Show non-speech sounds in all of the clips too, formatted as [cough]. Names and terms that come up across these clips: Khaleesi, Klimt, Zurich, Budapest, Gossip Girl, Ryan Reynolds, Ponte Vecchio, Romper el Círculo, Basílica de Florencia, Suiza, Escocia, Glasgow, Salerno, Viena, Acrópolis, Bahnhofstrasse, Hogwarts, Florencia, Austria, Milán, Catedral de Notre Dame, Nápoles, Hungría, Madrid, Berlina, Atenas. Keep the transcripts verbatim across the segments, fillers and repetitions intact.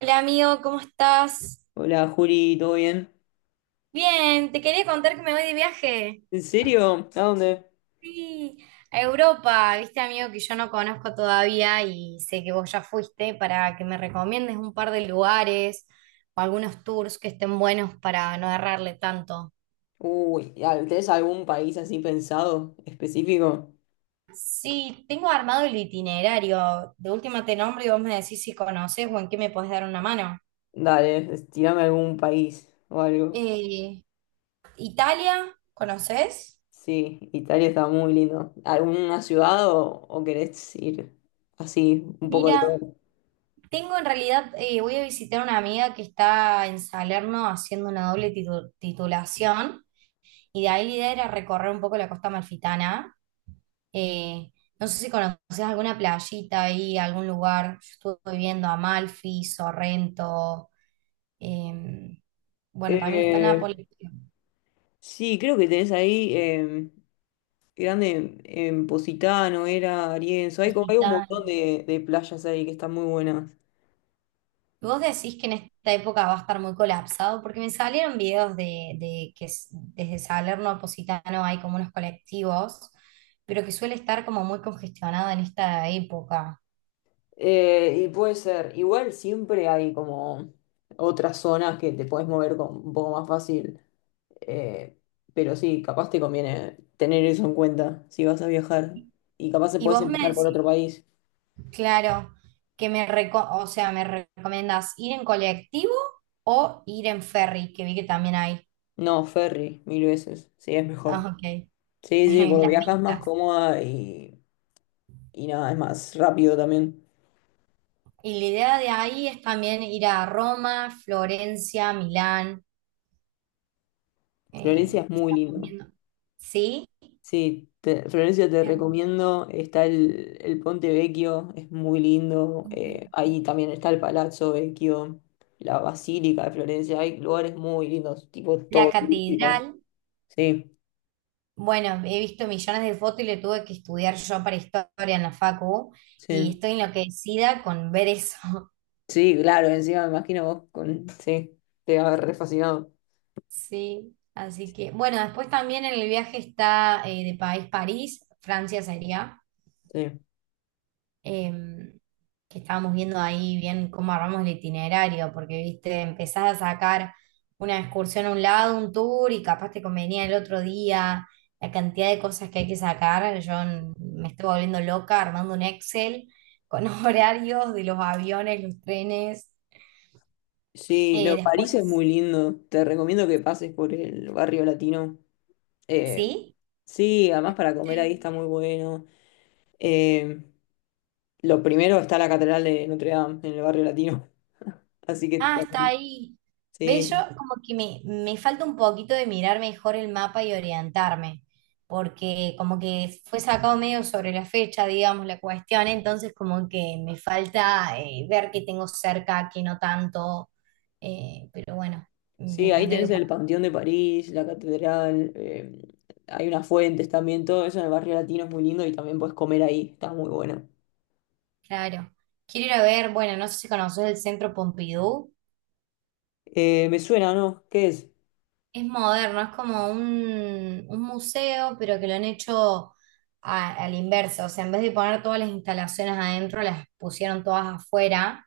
Hola amigo, ¿cómo estás? Hola Juli, ¿todo bien? Bien, te quería contar que me voy de viaje. ¿En serio? ¿A dónde? Sí, a Europa, viste amigo que yo no conozco todavía y sé que vos ya fuiste para que me recomiendes un par de lugares o algunos tours que estén buenos para no errarle tanto. Uy, ya, ¿tenés algún país así pensado, específico? Sí, tengo armado el itinerario. De última te nombro y vos me decís si conoces o en qué me podés dar una mano. Dale, es- tirame algún país o algo. Eh, Italia, ¿conoces? Sí, Italia está muy lindo. ¿Alguna ciudad o, o querés ir así, un poco de Mira. todo? Tengo en realidad, eh, voy a visitar a una amiga que está en Salerno haciendo una doble titu- titulación y de ahí la idea era recorrer un poco la costa amalfitana. Eh, no sé si conoces alguna playita ahí, algún lugar. Yo estuve viendo Amalfi, Sorrento, eh, bueno, también está Eh, Nápoles. sí, creo que tenés ahí em, grande en Positano, era Arienzo. Hay, como, hay un montón de, de playas ahí que están muy buenas. ¿Vos decís que en esta época va a estar muy colapsado? Porque me salieron videos de, de que s- desde Salerno a Positano hay como unos colectivos, pero que suele estar como muy congestionado en esta época. Eh, y puede ser, igual siempre hay como otras zonas que te puedes mover con, un poco más fácil, eh, pero sí, capaz te conviene tener eso en cuenta si vas a viajar. Y capaz te Y puedes vos me empezar por otro decís, país. claro, que me reco- o sea, me recomendás ir en colectivo o ir en ferry, que vi que también hay. No, ferry, mil veces, sí, es mejor. Ah, ok, Sí, sí, [laughs] porque las viajas más vistas. cómoda y, y nada, es más rápido también. Y la idea de ahí es también ir a Roma, Florencia, Milán. eh, Florencia es muy estamos lindo. viendo. ¿Sí? Sí, te- Florencia, te recomiendo. Está el, el Ponte Vecchio, es muy lindo. Eh, ahí también está el Palazzo Vecchio, la Basílica de Florencia. Hay lugares muy lindos, tipo La todo turístico. catedral, Sí, bueno, he visto millones de fotos y le tuve que estudiar yo para historia en la facu y sí, estoy enloquecida con ver eso. [laughs] sí, claro. Encima me imagino vos con. Sí, te va a haber re fascinado. Sí, así que, bueno, después también en el viaje está eh, de país París, Francia sería. Sí, em, que estábamos viendo ahí bien cómo armamos el itinerario, porque, viste, empezás a sacar una excursión a un lado, un tour, y capaz te convenía el otro día, la cantidad de cosas que hay que sacar, yo n- me estoy volviendo loca armando un Excel con [laughs] horarios de los aviones, los trenes, sí, no, eh, París es después, muy lindo. Te recomiendo que pases por el barrio latino. Eh, ¿sí? sí, además para comer ahí está muy bueno. Eh, Lo primero está la Catedral de Notre Dame en el barrio latino. [laughs] Así que Ah, está también. ahí. ¿Ves? Yo Sí, como que me, me falta un poquito de mirar mejor el mapa y orientarme, porque como que fue sacado medio sobre la fecha, digamos, la cuestión, entonces como que me falta eh, ver qué tengo cerca, qué no tanto, eh, pero bueno, me sí, ahí tendré que tenés el poner, Panteón de París, la catedral, eh, hay unas fuentes también, todo eso en el barrio latino es muy lindo y también puedes comer ahí, está muy bueno. claro. Quiero ir a ver, bueno, no sé si conoces el Centro Pompidou. Eh, me suena, ¿no? ¿Qué es? Es moderno, es como un, un museo, pero que lo han hecho a, a la inversa. O sea, en vez de poner todas las instalaciones adentro, las pusieron todas afuera.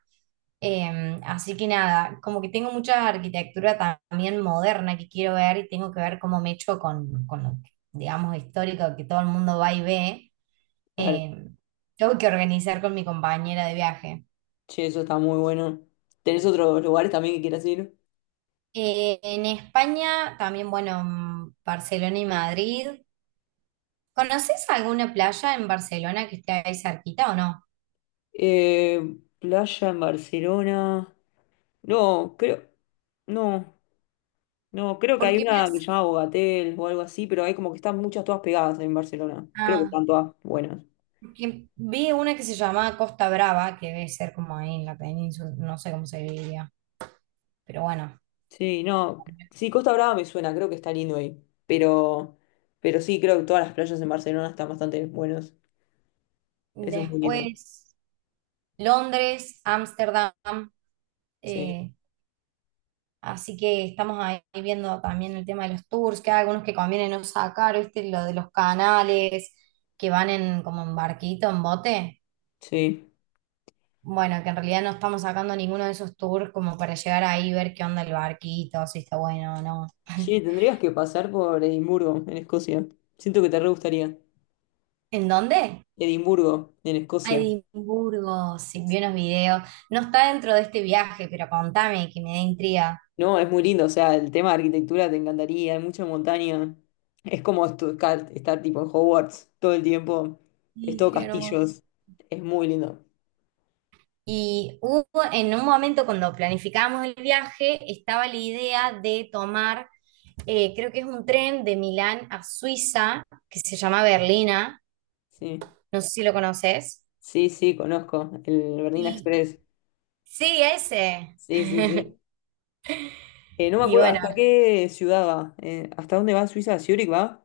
Eh, así que nada, como que tengo mucha arquitectura ta- también moderna que quiero ver y tengo que ver cómo me echo con, con lo, digamos, histórico que todo el mundo va y ve. Claro, Eh, tengo que organizar con mi compañera de viaje. che, eso está muy bueno. ¿Tenés otros lugares también que quieras ir? Eh, en España, también, bueno, mm, Barcelona y Madrid. ¿Conoces alguna playa en Barcelona que esté ahí cerquita o no? Eh, playa en Barcelona. No, creo. No. No, creo que hay Porque me una que se hace- llama Bogatel o algo así, pero hay como que están muchas todas pegadas en Barcelona. Creo que ah, están todas buenas. porque vi una que se llama Costa Brava, que debe ser como ahí en la península, no sé cómo se diría. Pero bueno. Sí, no. Sí, Costa Brava me suena, creo que está lindo ahí. Pero, pero sí, creo que todas las playas en Barcelona están bastante buenas. Eso es muy lindo. Después, Londres, Ámsterdam. Sí, eh, así que estamos ahí viendo también el tema de los tours, que hay algunos que conviene no sacar, ¿viste? Lo de los canales que van en como en barquito, en bote. sí. Bueno, que en realidad no estamos sacando ninguno de esos tours como para llegar ahí y ver qué onda el barquito, si está bueno o no. [laughs] Sí, tendrías que pasar por Edimburgo, en Escocia. Siento que te re gustaría. ¿En dónde? Edimburgo, en A Escocia. Edimburgo, sí, vi unos videos. No está dentro de este viaje, pero contame, que me da intriga. No, es muy lindo, o sea, el tema de arquitectura te encantaría, hay mucha montaña. Es como estu- ca- estar tipo en Hogwarts todo el tiempo, es Sí, todo qué hermoso. castillos, es muy lindo. Y hubo en un momento cuando planificábamos el viaje, estaba la idea de tomar, eh, creo que es un tren de Milán a Suiza, que se llama Berlina, Sí, no sé si lo conoces. sí, sí, conozco el Bernina Y Express. sí, ese. Sí, sí, sí. Eh, no me Y acuerdo bueno, hasta qué ciudad va, eh, hasta dónde va Suiza, Zurich va.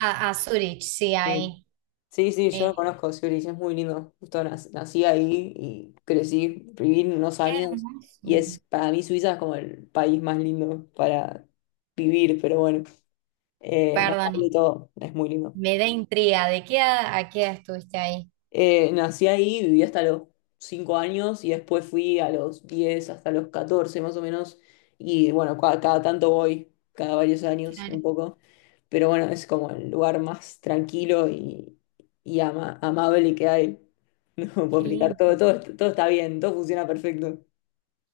A, a Zurich, sí, eh, ahí. Sí, sí, Eh, yo conozco Zurich, es muy lindo. Justo nac- nací ahí y crecí, viví unos qué años hermoso. y es para mí Suiza es como el país más lindo para vivir, pero bueno, eh, nada, hay de Perdón, todo, es muy lindo. me da intriga. ¿De qué a, a qué edad estuviste ahí? Eh, nací ahí, viví hasta los cinco años y después fui a los diez hasta los catorce más o menos. Y bueno, cua- cada, tanto voy, cada varios años Claro, un poco. Pero bueno, es como el lugar más tranquilo y, y ama- amable que hay. [laughs] No puedo qué explicar lindo. todo, todo, todo está bien, todo funciona perfecto,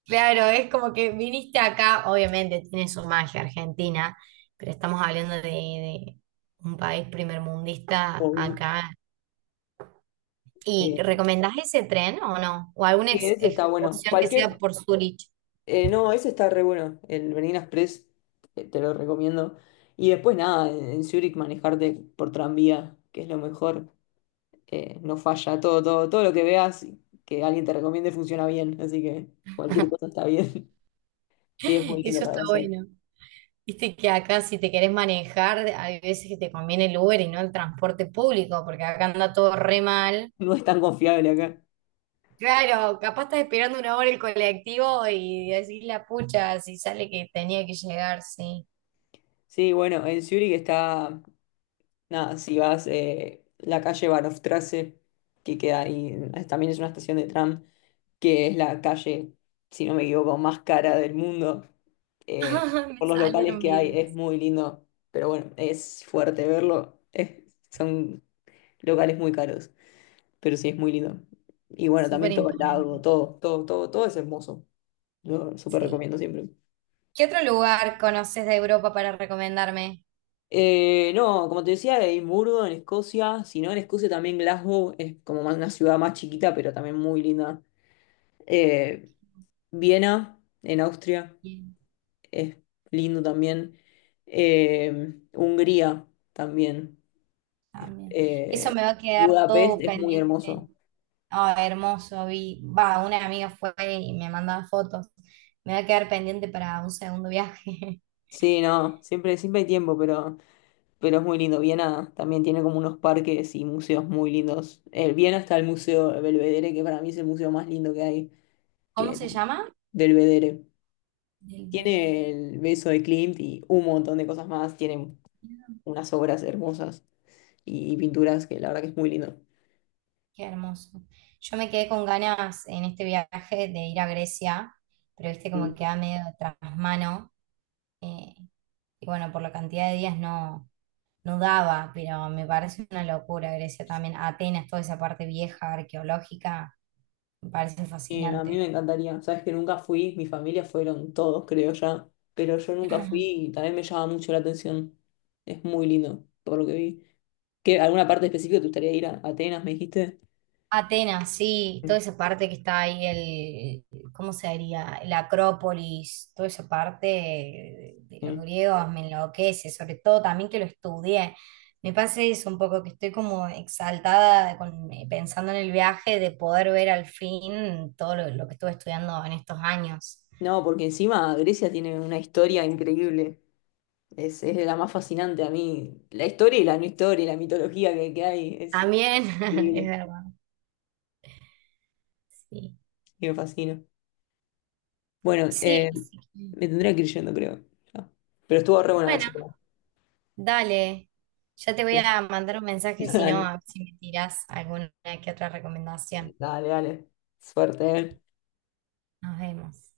Claro, es como que viniste acá, obviamente tiene su magia Argentina, pero estamos hablando de, de un país primermundista obvio. acá. ¿Y Eh, recomendás ese tren o no? ¿O alguna y ex- eso está bueno. excursión que sea Cualquier por Zurich? eh, no, ese está re bueno, el Berlín Express, eh, te lo recomiendo. Y después nada, en, en Zurich manejarte por tranvía, que es lo mejor, eh, no falla, todo, todo, todo lo que veas que alguien te recomiende funciona bien, así que cualquier [laughs] cosa está bien. [laughs] Sí, es muy [laughs] lindo Eso para está pasear. bueno. Viste que acá si te querés manejar, hay veces que te conviene el Uber y no el transporte público, porque acá anda todo re mal. No es tan confiable acá. Claro, capaz estás esperando una hora el colectivo y decís la pucha, si sale que tenía que llegar, sí. Sí, bueno, en Zurich está, nada, si vas eh, la calle Bahnhofstrasse, que queda ahí, eh, también es una estación de tram que es la calle, si no me equivoco, más cara del mundo, eh, [laughs] Me por los locales salieron que hay, es videos. muy lindo, pero bueno, es fuerte verlo, es- son locales muy caros, pero sí es muy lindo. Y bueno, Súper también todo el imponente, lago, todo, todo, todo, todo es hermoso, lo súper sí. recomiendo siempre. ¿Qué otro lugar conoces de Europa para recomendarme? Eh, no, como te decía, Edimburgo en Escocia, si no en Escocia también Glasgow es como más una ciudad más chiquita, pero también muy linda. Eh, Viena en Austria. Es lindo también. Eh, Hungría también. Es- También. Eso me eh, va a quedar Budapest todo es muy hermoso. pendiente. Ah, hermoso, vi. Va, una amiga fue y me mandaba fotos. Me va a quedar pendiente para un segundo viaje. Sí, no, siempre, siempre hay tiempo, pero, pero es muy lindo. Viena también tiene como unos parques y museos muy lindos. El Viena está el Museo Belvedere, que para mí es el museo más lindo que hay, [laughs] ¿Cómo que se llama? del Belvedere. Del bebé. Tiene el beso de Klimt y un montón de cosas más. Tiene unas obras hermosas y pinturas que la verdad que es muy lindo. Qué hermoso. Yo me quedé con ganas en este viaje de ir a Grecia, pero viste como queda medio tras mano. eh, y bueno, por la cantidad de días no, no daba, pero me parece una locura Grecia también. Atenas, toda esa parte vieja, arqueológica. Me parece Eh, a mí fascinante. me encantaría. Sabes que nunca fui, mi familia fueron todos, creo ya, pero yo nunca fui Ajá. y también me llama mucho la atención. Es muy lindo, por lo que vi. ¿Qué, alguna parte específica te gustaría ir a Atenas, me dijiste? Atenas, sí, toda esa parte que está ahí, el, ¿cómo se diría? La Acrópolis, toda esa parte de los Mm. griegos me enloquece, sobre todo también que lo estudié. Me pasa eso un poco, que estoy como exaltada con- eh, pensando en el viaje de poder ver al fin todo lo, lo que estuve estudiando en estos años. No, porque encima Grecia tiene una historia increíble. Es, es de la más fascinante a mí. La historia y la no historia y la mitología que, que hay es También, [laughs] es increíble verdad, sí. y me fascina. Bueno, Sí, eh, así que, me tendría que ir yendo, creo. Ya. Pero estuvo re buena la bueno, charla. dale, ya te voy a mandar un [laughs] mensaje si no, Dale. a ver si me tirás alguna que otra Eh, recomendación. Dale, dale. Suerte. Eh. Nos vemos.